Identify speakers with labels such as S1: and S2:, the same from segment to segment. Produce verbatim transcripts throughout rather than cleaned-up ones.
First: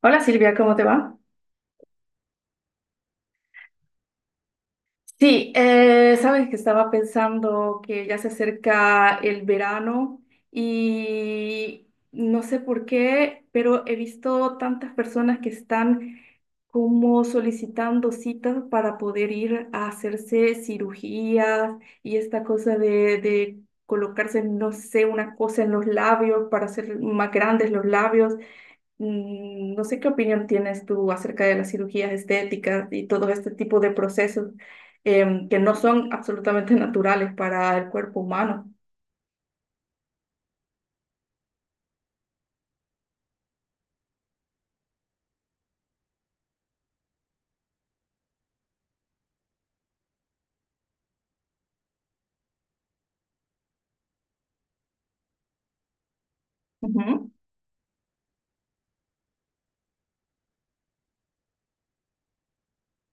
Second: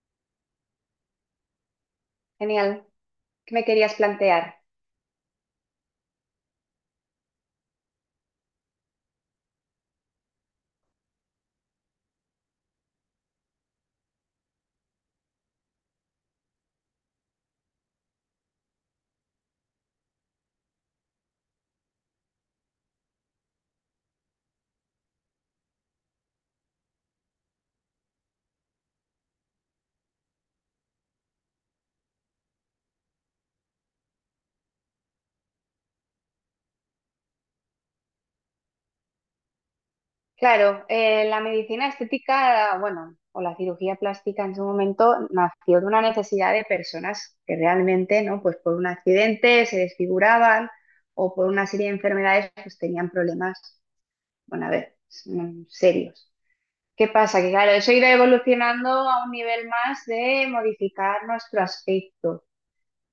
S1: Hola Silvia, ¿cómo te va?
S2: Genial. ¿Qué me querías plantear?
S1: Sí, eh, sabes que estaba pensando que ya se acerca el verano y no sé por qué, pero he visto tantas personas que están como solicitando citas para poder ir a hacerse cirugías y esta cosa de, de colocarse, no sé, una cosa en los labios para hacer más grandes los labios. Mm, No sé qué opinión tienes tú acerca de las cirugías estéticas y todo este tipo de procesos em, que no son absolutamente naturales para el cuerpo humano.
S2: Claro, eh, la medicina estética, bueno, o la cirugía plástica en su momento nació de una necesidad de personas que realmente, ¿no? Pues por un accidente se desfiguraban o por una serie de enfermedades, pues tenían problemas, bueno, a ver, mm, serios. ¿Qué
S1: Ujú.
S2: pasa? Que claro, eso irá evolucionando a un nivel más de modificar nuestro aspecto.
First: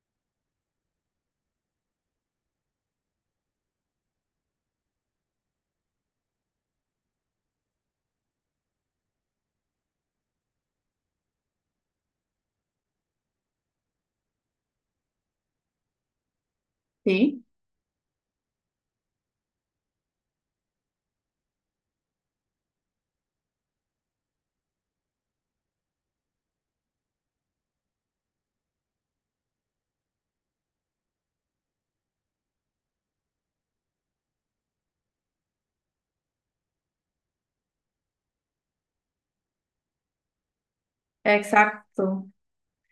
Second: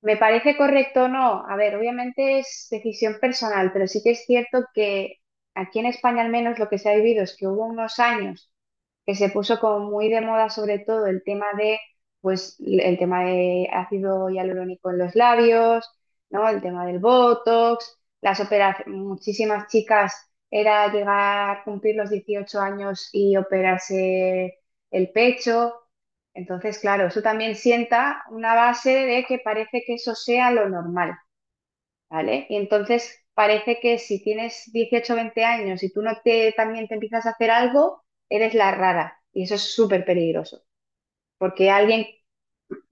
S2: ¿Me parece correcto o no? A ver, obviamente es decisión personal, pero sí que es cierto que aquí en España al menos lo que se ha vivido es que hubo unos años que se puso como muy de moda sobre todo el tema de, pues, el tema de ácido hialurónico en los labios, ¿no? El tema del
S1: Sí,
S2: Botox, las operaciones, muchísimas chicas era llegar a cumplir los dieciocho años y operarse el pecho. Entonces, claro, eso también sienta una base de que parece que eso sea lo normal. ¿Vale? Y entonces parece que si tienes dieciocho o veinte años y tú no te también te empiezas a hacer algo, eres la rara. Y eso es súper peligroso. Porque alguien,
S1: exacto.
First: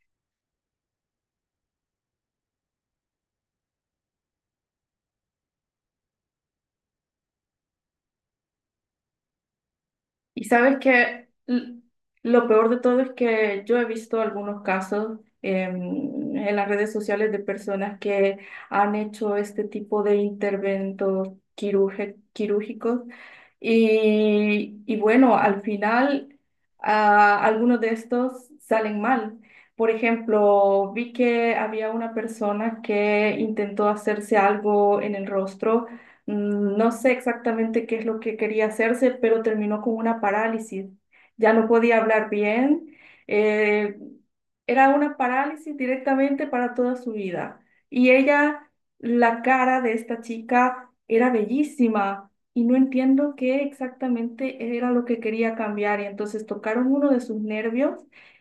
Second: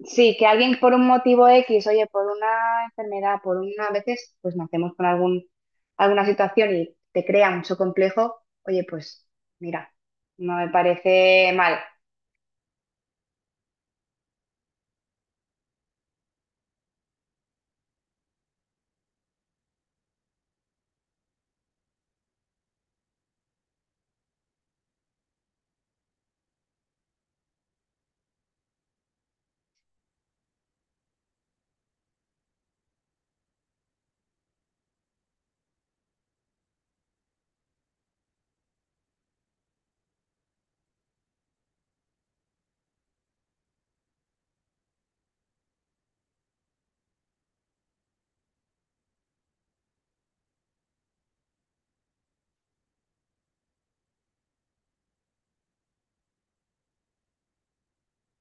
S2: sí, que alguien por un motivo X, oye, por una enfermedad, por una, a veces, pues nacemos con algún, alguna situación y te crea mucho complejo, oye, pues mira,
S1: Y
S2: no me
S1: sabes que
S2: parece mal.
S1: l- lo peor de todo es que yo he visto algunos casos em, en las redes sociales de personas que han hecho este tipo de interventos quirúrge- quirúrgicos y, y bueno, al final ah, algunos de estos salen mal. Por ejemplo, vi que había una persona que intentó hacerse algo en el rostro. Mm, No sé exactamente qué es lo que quería hacerse, pero terminó con una parálisis. Ya no podía hablar bien. eh, Era una parálisis directamente para toda su vida. Y ella, la cara de esta chica era bellísima y no entiendo qué exactamente era lo que quería cambiar. Y entonces tocaron uno de sus nervios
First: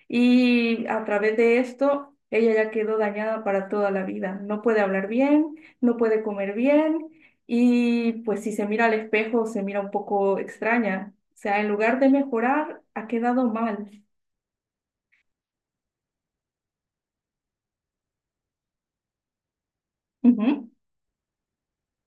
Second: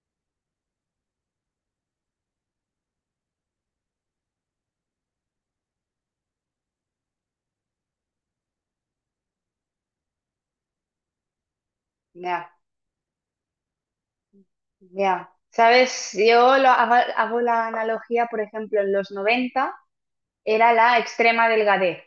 S1: y a través de esto, ella ya quedó dañada para toda la vida. No puede hablar bien, no puede comer bien y pues si se mira al espejo, se mira un poco extraña. O sea, en lugar de
S2: Ya,
S1: mejorar, ha quedado mal.
S2: ya. ¿Sabes? Yo lo, hago hago la analogía, por ejemplo, en los noventa
S1: Ujú.
S2: era la extrema delgadez.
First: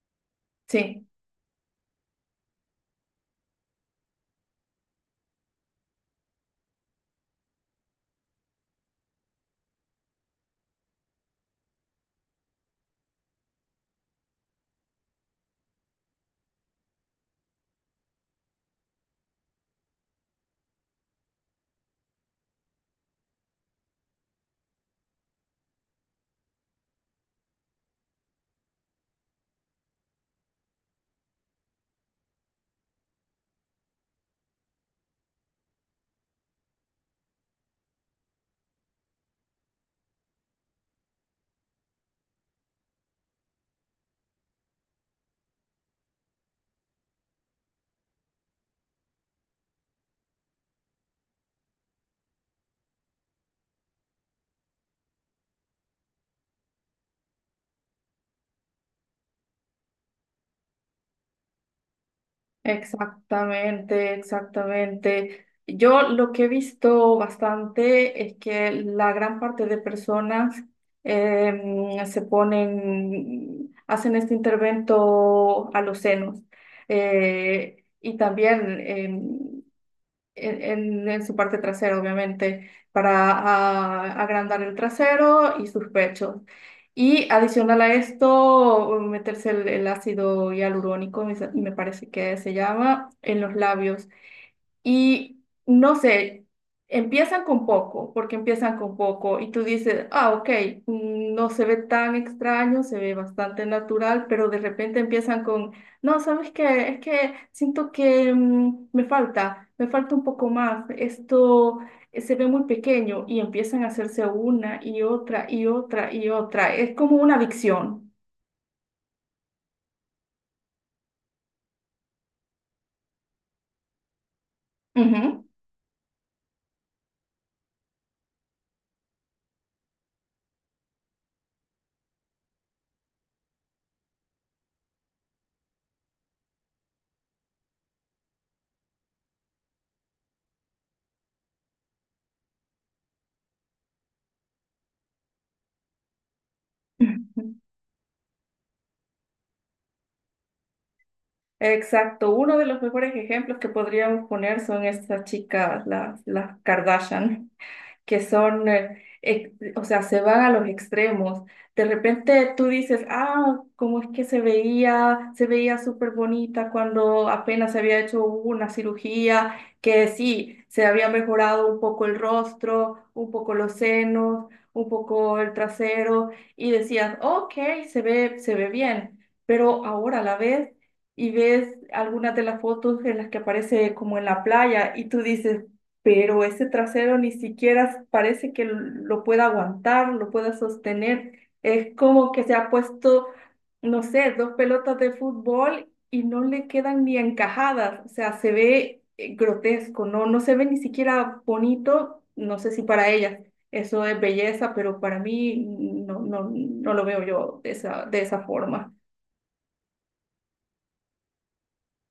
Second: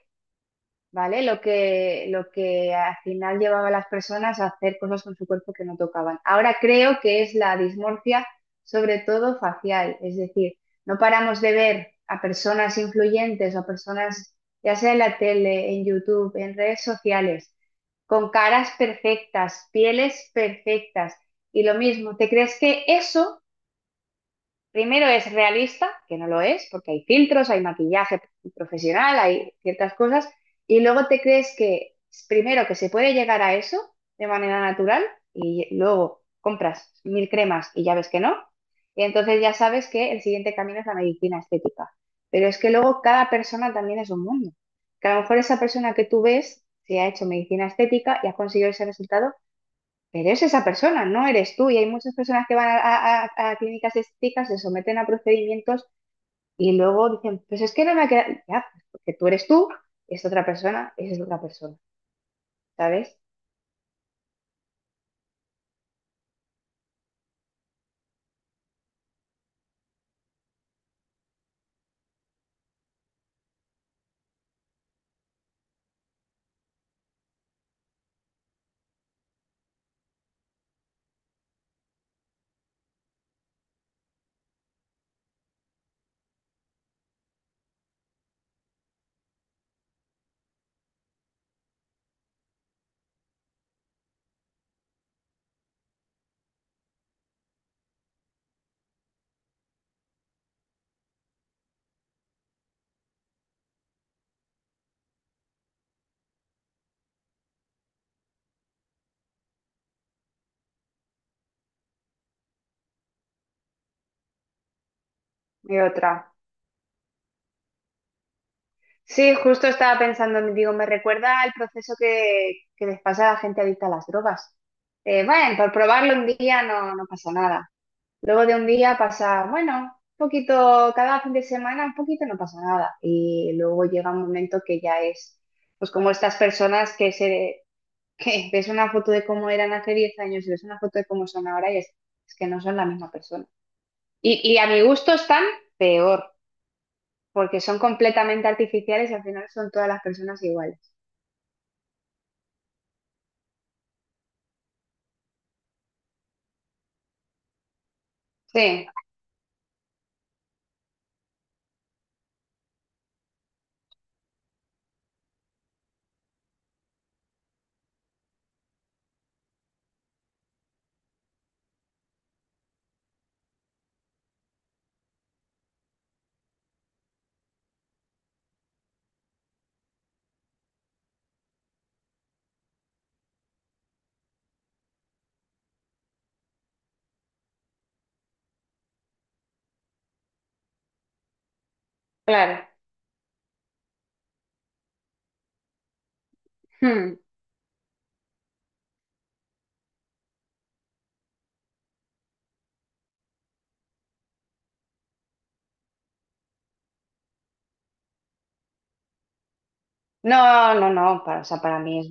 S1: Sí,
S2: ¿Vale? Lo que, lo que al final llevaba a las personas a hacer cosas con su cuerpo que no tocaban. Ahora creo que es la dismorfia, sobre todo facial, es decir, no paramos de ver a personas influyentes o a personas, ya sea en la tele, en YouTube, en redes sociales, con caras perfectas, pieles perfectas. Y lo mismo, ¿te crees que eso primero es realista? Que no lo es, porque hay filtros, hay maquillaje profesional, hay ciertas cosas, y luego te crees que primero que se puede llegar a eso de manera natural y luego compras mil cremas y ya ves que no, y entonces ya sabes que el siguiente camino es la medicina estética. Pero es que luego cada persona también es un mundo, que a lo mejor esa persona que tú ves se ha hecho medicina estética y ha conseguido ese resultado, pero es esa persona, no eres tú. Y hay muchas personas que van a, a- a- a clínicas estéticas, se someten a procedimientos y luego dicen, pues es que no me ha quedado. Ya, pues porque tú eres tú, es otra persona, es otra persona, ¿sabes?
S1: exactamente, exactamente. Yo lo que he visto bastante es que la gran parte de personas em, se ponen, hacen este intervento a los senos. Eh, y también, em, en, en- en su parte trasera, obviamente, para ah, agrandar el trasero y sus pechos. Y adicional a esto, meterse el, el ácido hialurónico, me, sa- me parece que se llama, en los labios. Y no sé, empiezan con poco, porque empiezan con poco y tú dices, ah, ok, mm, no se ve tan extraño, se ve bastante natural, pero de repente empiezan con, no, ¿sabes qué? Es que siento que mm, me falta, me falta un poco más, esto eh, se ve muy pequeño y empiezan a hacerse una y otra y
S2: Y
S1: otra y
S2: otra.
S1: otra. Es como una adicción.
S2: Sí, justo estaba pensando, digo, me recuerda al proceso que, que les pasa a la gente adicta a las drogas. Eh,
S1: Ujú.
S2: bueno, por probarlo un día no, no pasa nada. Luego de un día pasa, bueno, un poquito, cada fin de semana un poquito no pasa nada. Y luego llega un momento que ya es, pues como estas personas que se, que ves una foto de cómo eran hace diez años y ves una foto de cómo son ahora y es, es que no son la misma persona. Y, y a mi gusto están peor, porque son completamente artificiales y al final son todas las personas iguales.
S1: Exacto, uno de los mejores ejemplos que podríamos poner son estas chicas, las, las Kardashian que son,
S2: Sí,
S1: eh, ex- o sea, se van a los extremos. De repente tú dices, ah, cómo es que se veía, se veía súper bonita cuando apenas se había hecho una cirugía, que sí, se había mejorado un poco el rostro, un poco los senos, un poco el trasero, y decías, ok, se ve, se ve bien, pero ahora la ves y ves algunas de las fotos en las que aparece como en la playa y tú dices, pero ese trasero ni siquiera parece que lo pueda aguantar, lo pueda sostener. Es como que se
S2: claro.
S1: ha puesto, no sé, dos pelotas de fútbol y no le quedan
S2: Hmm.
S1: ni encajadas. O sea, se ve eh, grotesco, no, no se ve ni siquiera bonito. No sé si para ellas eso es belleza, pero para mí no, no, no lo veo yo de esa, de esa forma.
S2: No, no, no, para, o sea, para mí es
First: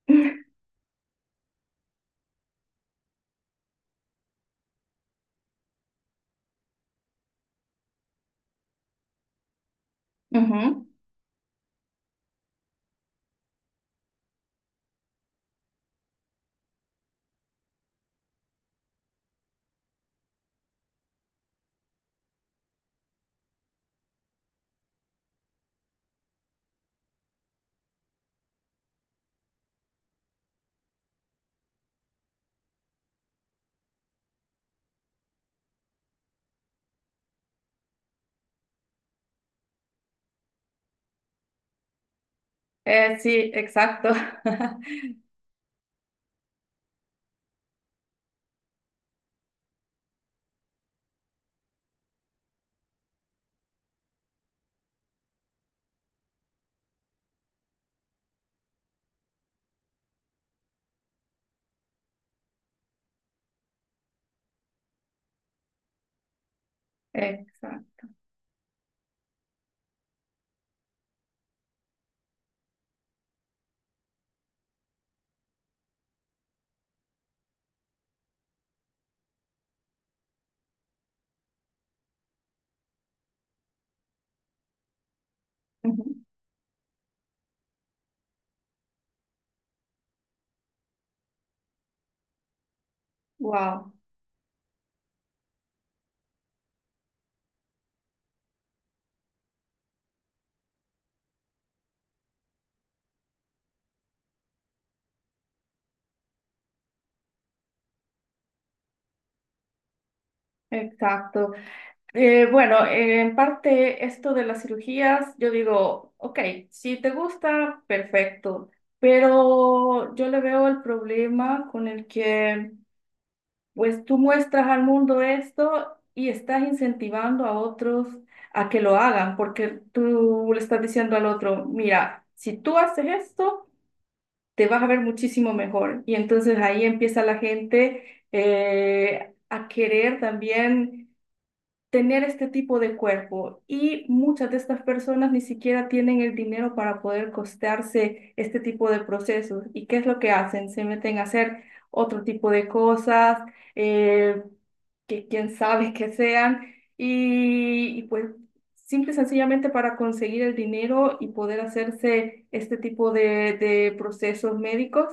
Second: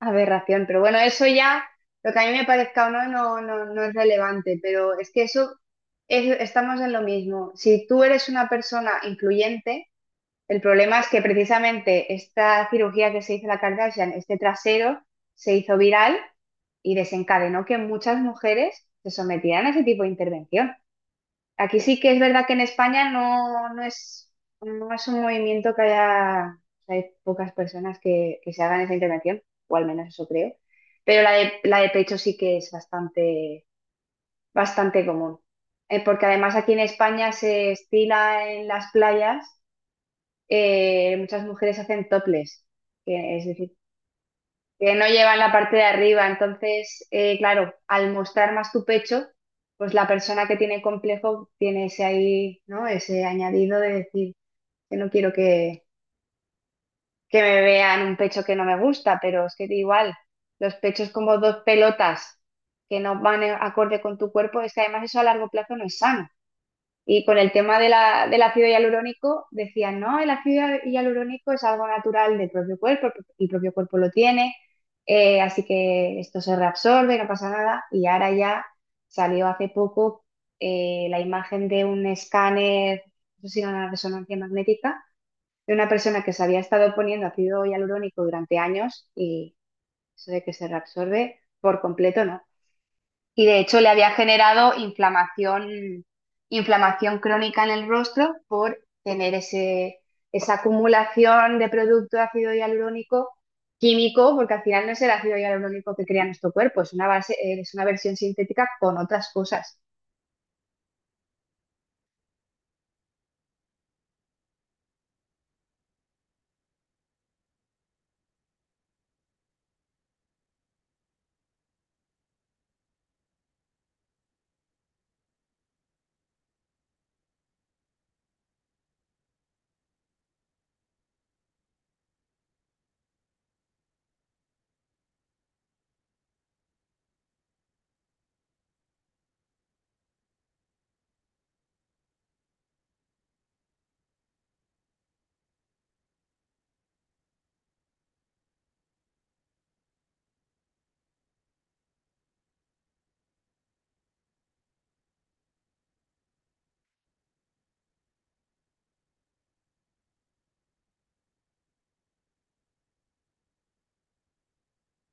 S2: aberración, pero bueno, eso ya, lo que a mí me parezca o no, no, no, no es relevante, pero es que eso, es- estamos en lo mismo. Si tú eres una persona influyente, el
S1: Ujú.
S2: problema es que precisamente esta cirugía que se hizo la Kardashian, este trasero, se hizo viral y desencadenó que muchas mujeres se sometieran a ese tipo de intervención. Aquí sí que es verdad que en España no, no es, no es un movimiento que haya, hay pocas personas que, que se hagan esa intervención, o al menos eso creo. Pero la de, la de pecho sí que es bastante, bastante común. Eh, porque además aquí en España se estila en las playas, eh, muchas mujeres hacen toples,
S1: Eh,
S2: que es
S1: sí,
S2: decir
S1: exacto.
S2: que no llevan la parte de arriba. Entonces, eh, claro, al mostrar más tu pecho, pues la persona que tiene complejo tiene ese ahí, ¿no? Ese añadido de decir, que no quiero que, que me vean un pecho que no me gusta, pero es que igual, los pechos como dos pelotas que no van en- acorde con tu cuerpo, es que además eso a largo plazo no es sano. Y con el tema de
S1: Exacto.
S2: la, del ácido hialurónico, decían, no, el ácido hialurónico es algo natural del propio cuerpo, el propio cuerpo lo tiene, eh, así que esto se reabsorbe, no pasa nada. Y ahora ya salió hace poco eh, la imagen de un escáner, no sé si era una resonancia magnética, de una
S1: Ujú.
S2: persona que se había estado poniendo ácido hialurónico durante años y eso de que se reabsorbe por completo, ¿no? Y de hecho le
S1: Wow.
S2: había generado inflamación, inflamación crónica en el rostro por tener ese, esa acumulación de producto de ácido hialurónico químico, porque al final no es el ácido hialurónico que crea nuestro cuerpo, es una base, eh, es una versión sintética con otras cosas.
S1: Exacto. Eh, bueno, eh, en parte esto de las cirugías, yo digo, ok, si te gusta, perfecto, pero yo le veo el problema con el que pues tú muestras al mundo esto y estás incentivando a otros a que lo hagan, porque tú le estás diciendo al otro, mira, si tú haces esto, te vas a ver muchísimo mejor. Y entonces ahí empieza la gente eh, a querer también tener este tipo de cuerpo y muchas de estas personas ni siquiera tienen el dinero para poder costearse este tipo de procesos. ¿Y qué es lo que hacen? Se meten a hacer otro tipo de cosas, eh, que quién sabe que sean, y, y pues simple y sencillamente para conseguir el dinero y poder hacerse este tipo de, de procesos médicos,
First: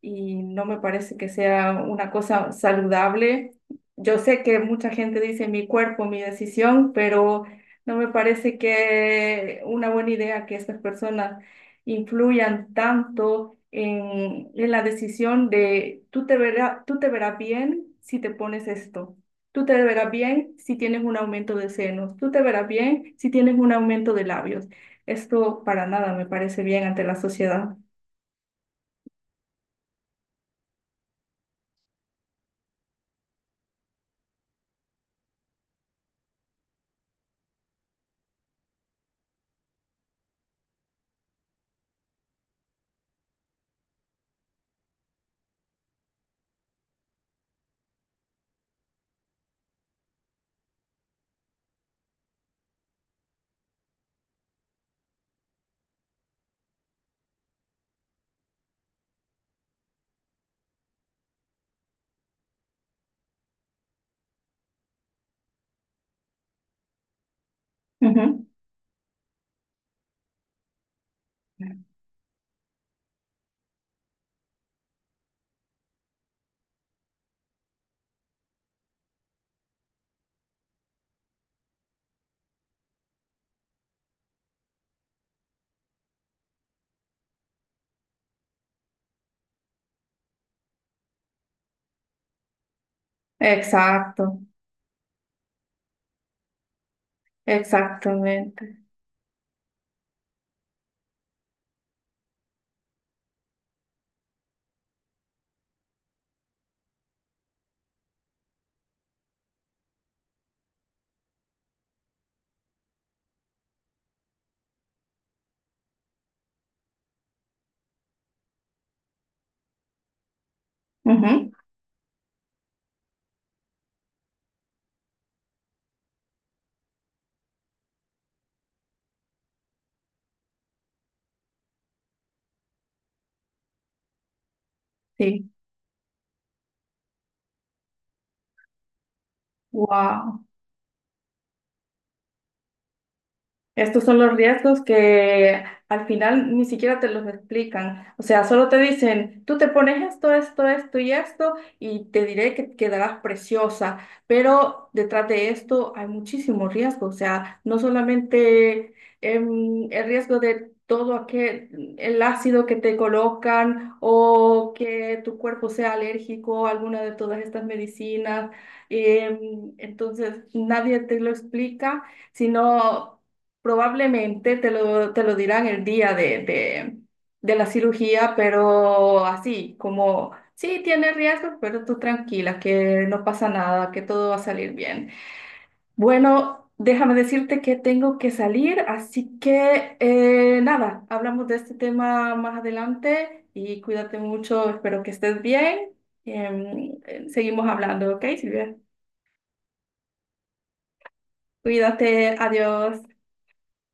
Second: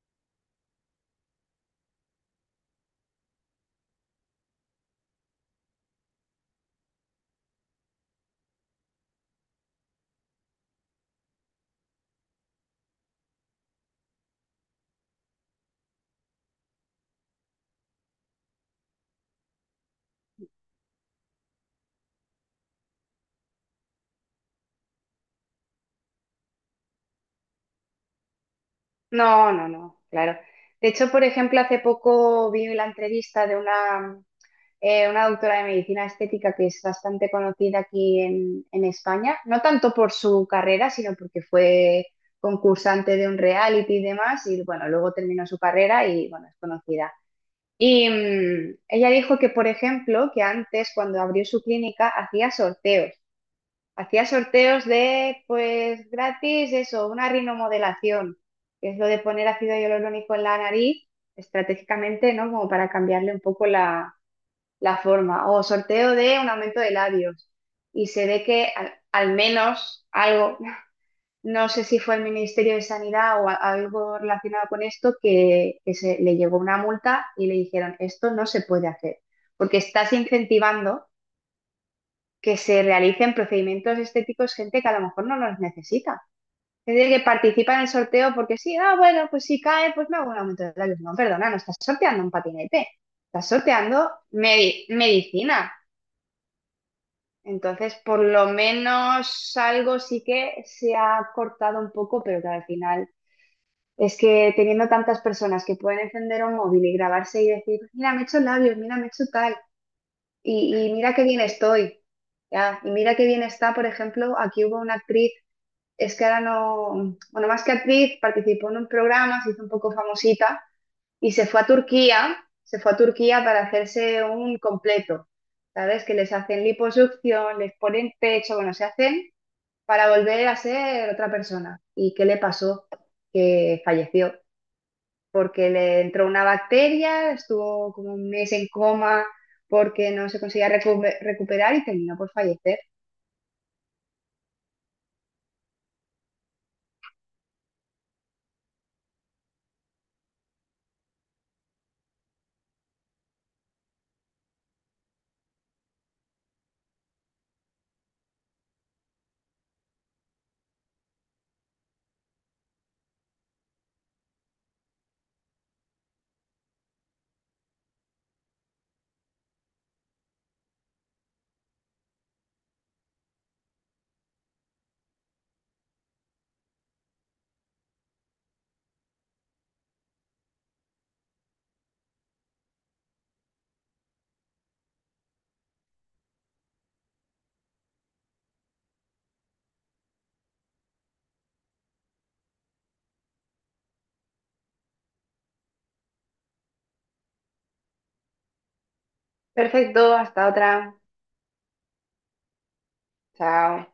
S1: y no me parece que sea una cosa saludable. Yo sé que mucha gente dice mi cuerpo, mi decisión, pero no me parece que una buena idea que estas personas influyan tanto en, en la decisión de tú te verás, tú te verás bien si te pones esto. Tú te verás bien si tienes un aumento de senos. Tú te verás bien si tienes un aumento de labios. Esto para nada me parece bien ante la sociedad.
S2: No, no, no, claro. De hecho, por ejemplo, hace poco vi la entrevista de una, eh, una doctora de medicina estética que es bastante conocida aquí en, en España, no tanto por su carrera, sino porque fue concursante de un reality y demás, y bueno, luego terminó su carrera y bueno, es conocida. Y mm, ella dijo que, por ejemplo, que antes cuando abrió su clínica hacía sorteos, hacía sorteos de, pues gratis, eso, una rinomodelación, que es lo de poner ácido hialurónico en la nariz estratégicamente, ¿no? Como para cambiarle un poco la la forma, o sorteo de un aumento de labios. Y se ve
S1: Ujú.
S2: que al, al menos algo, no sé si fue el Ministerio de Sanidad o a- algo relacionado con esto, que, que se, le llegó una multa y le dijeron, esto no se puede hacer, porque estás incentivando que se realicen procedimientos estéticos gente que a lo mejor no los necesita. Es decir, que participa en el sorteo porque sí, ah, bueno, pues si cae, pues me hago un aumento de labios. No, perdona, no estás sorteando un patinete, estás sorteando
S1: Exacto,
S2: medi- medicina. Entonces, por lo
S1: exactamente.
S2: menos algo sí que se ha cortado un poco, pero que al final es que teniendo tantas personas que pueden encender un móvil y grabarse y decir, mira, me he hecho labios, mira, me he hecho tal, y, y mira qué bien estoy, ya, y mira qué bien está, por ejemplo, aquí hubo una actriz, es que ahora no, bueno, más que actriz, participó en un programa, se hizo un poco famosita, y se
S1: Ujú,
S2: fue a Turquía, se fue a Turquía para hacerse un completo, ¿sabes? Que les hacen liposucción, les ponen pecho, bueno, se hacen para volver a ser otra persona. ¿Y qué le pasó? Que falleció
S1: Sí.
S2: porque le entró una bacteria, estuvo como un mes en coma porque no se
S1: Wow.
S2: conseguía recu- recuperar y terminó por fallecer.
S1: Estos son los riesgos que al final ni siquiera te los explican. O sea, solo te dicen, tú te pones esto, esto, esto y esto, y te diré que quedarás preciosa. Pero detrás de esto hay muchísimo riesgo. O sea, no solamente em, el riesgo de todo aquel, el ácido que te colocan o que tu cuerpo sea alérgico a alguna de todas estas medicinas. Em, entonces, nadie te lo explica sino probablemente te lo, te lo dirán el día de, de, de la cirugía, pero así, como, sí, tiene riesgos, pero tú tranquila, que no pasa nada, que todo va a salir bien. Bueno, déjame decirte que tengo que salir, así que eh, nada, hablamos de este tema más adelante y cuídate mucho, espero que estés bien. Em, eh, seguimos hablando, ¿ok, Silvia?
S2: Perfecto, hasta otra.
S1: Cuídate, adiós.
S2: Chao.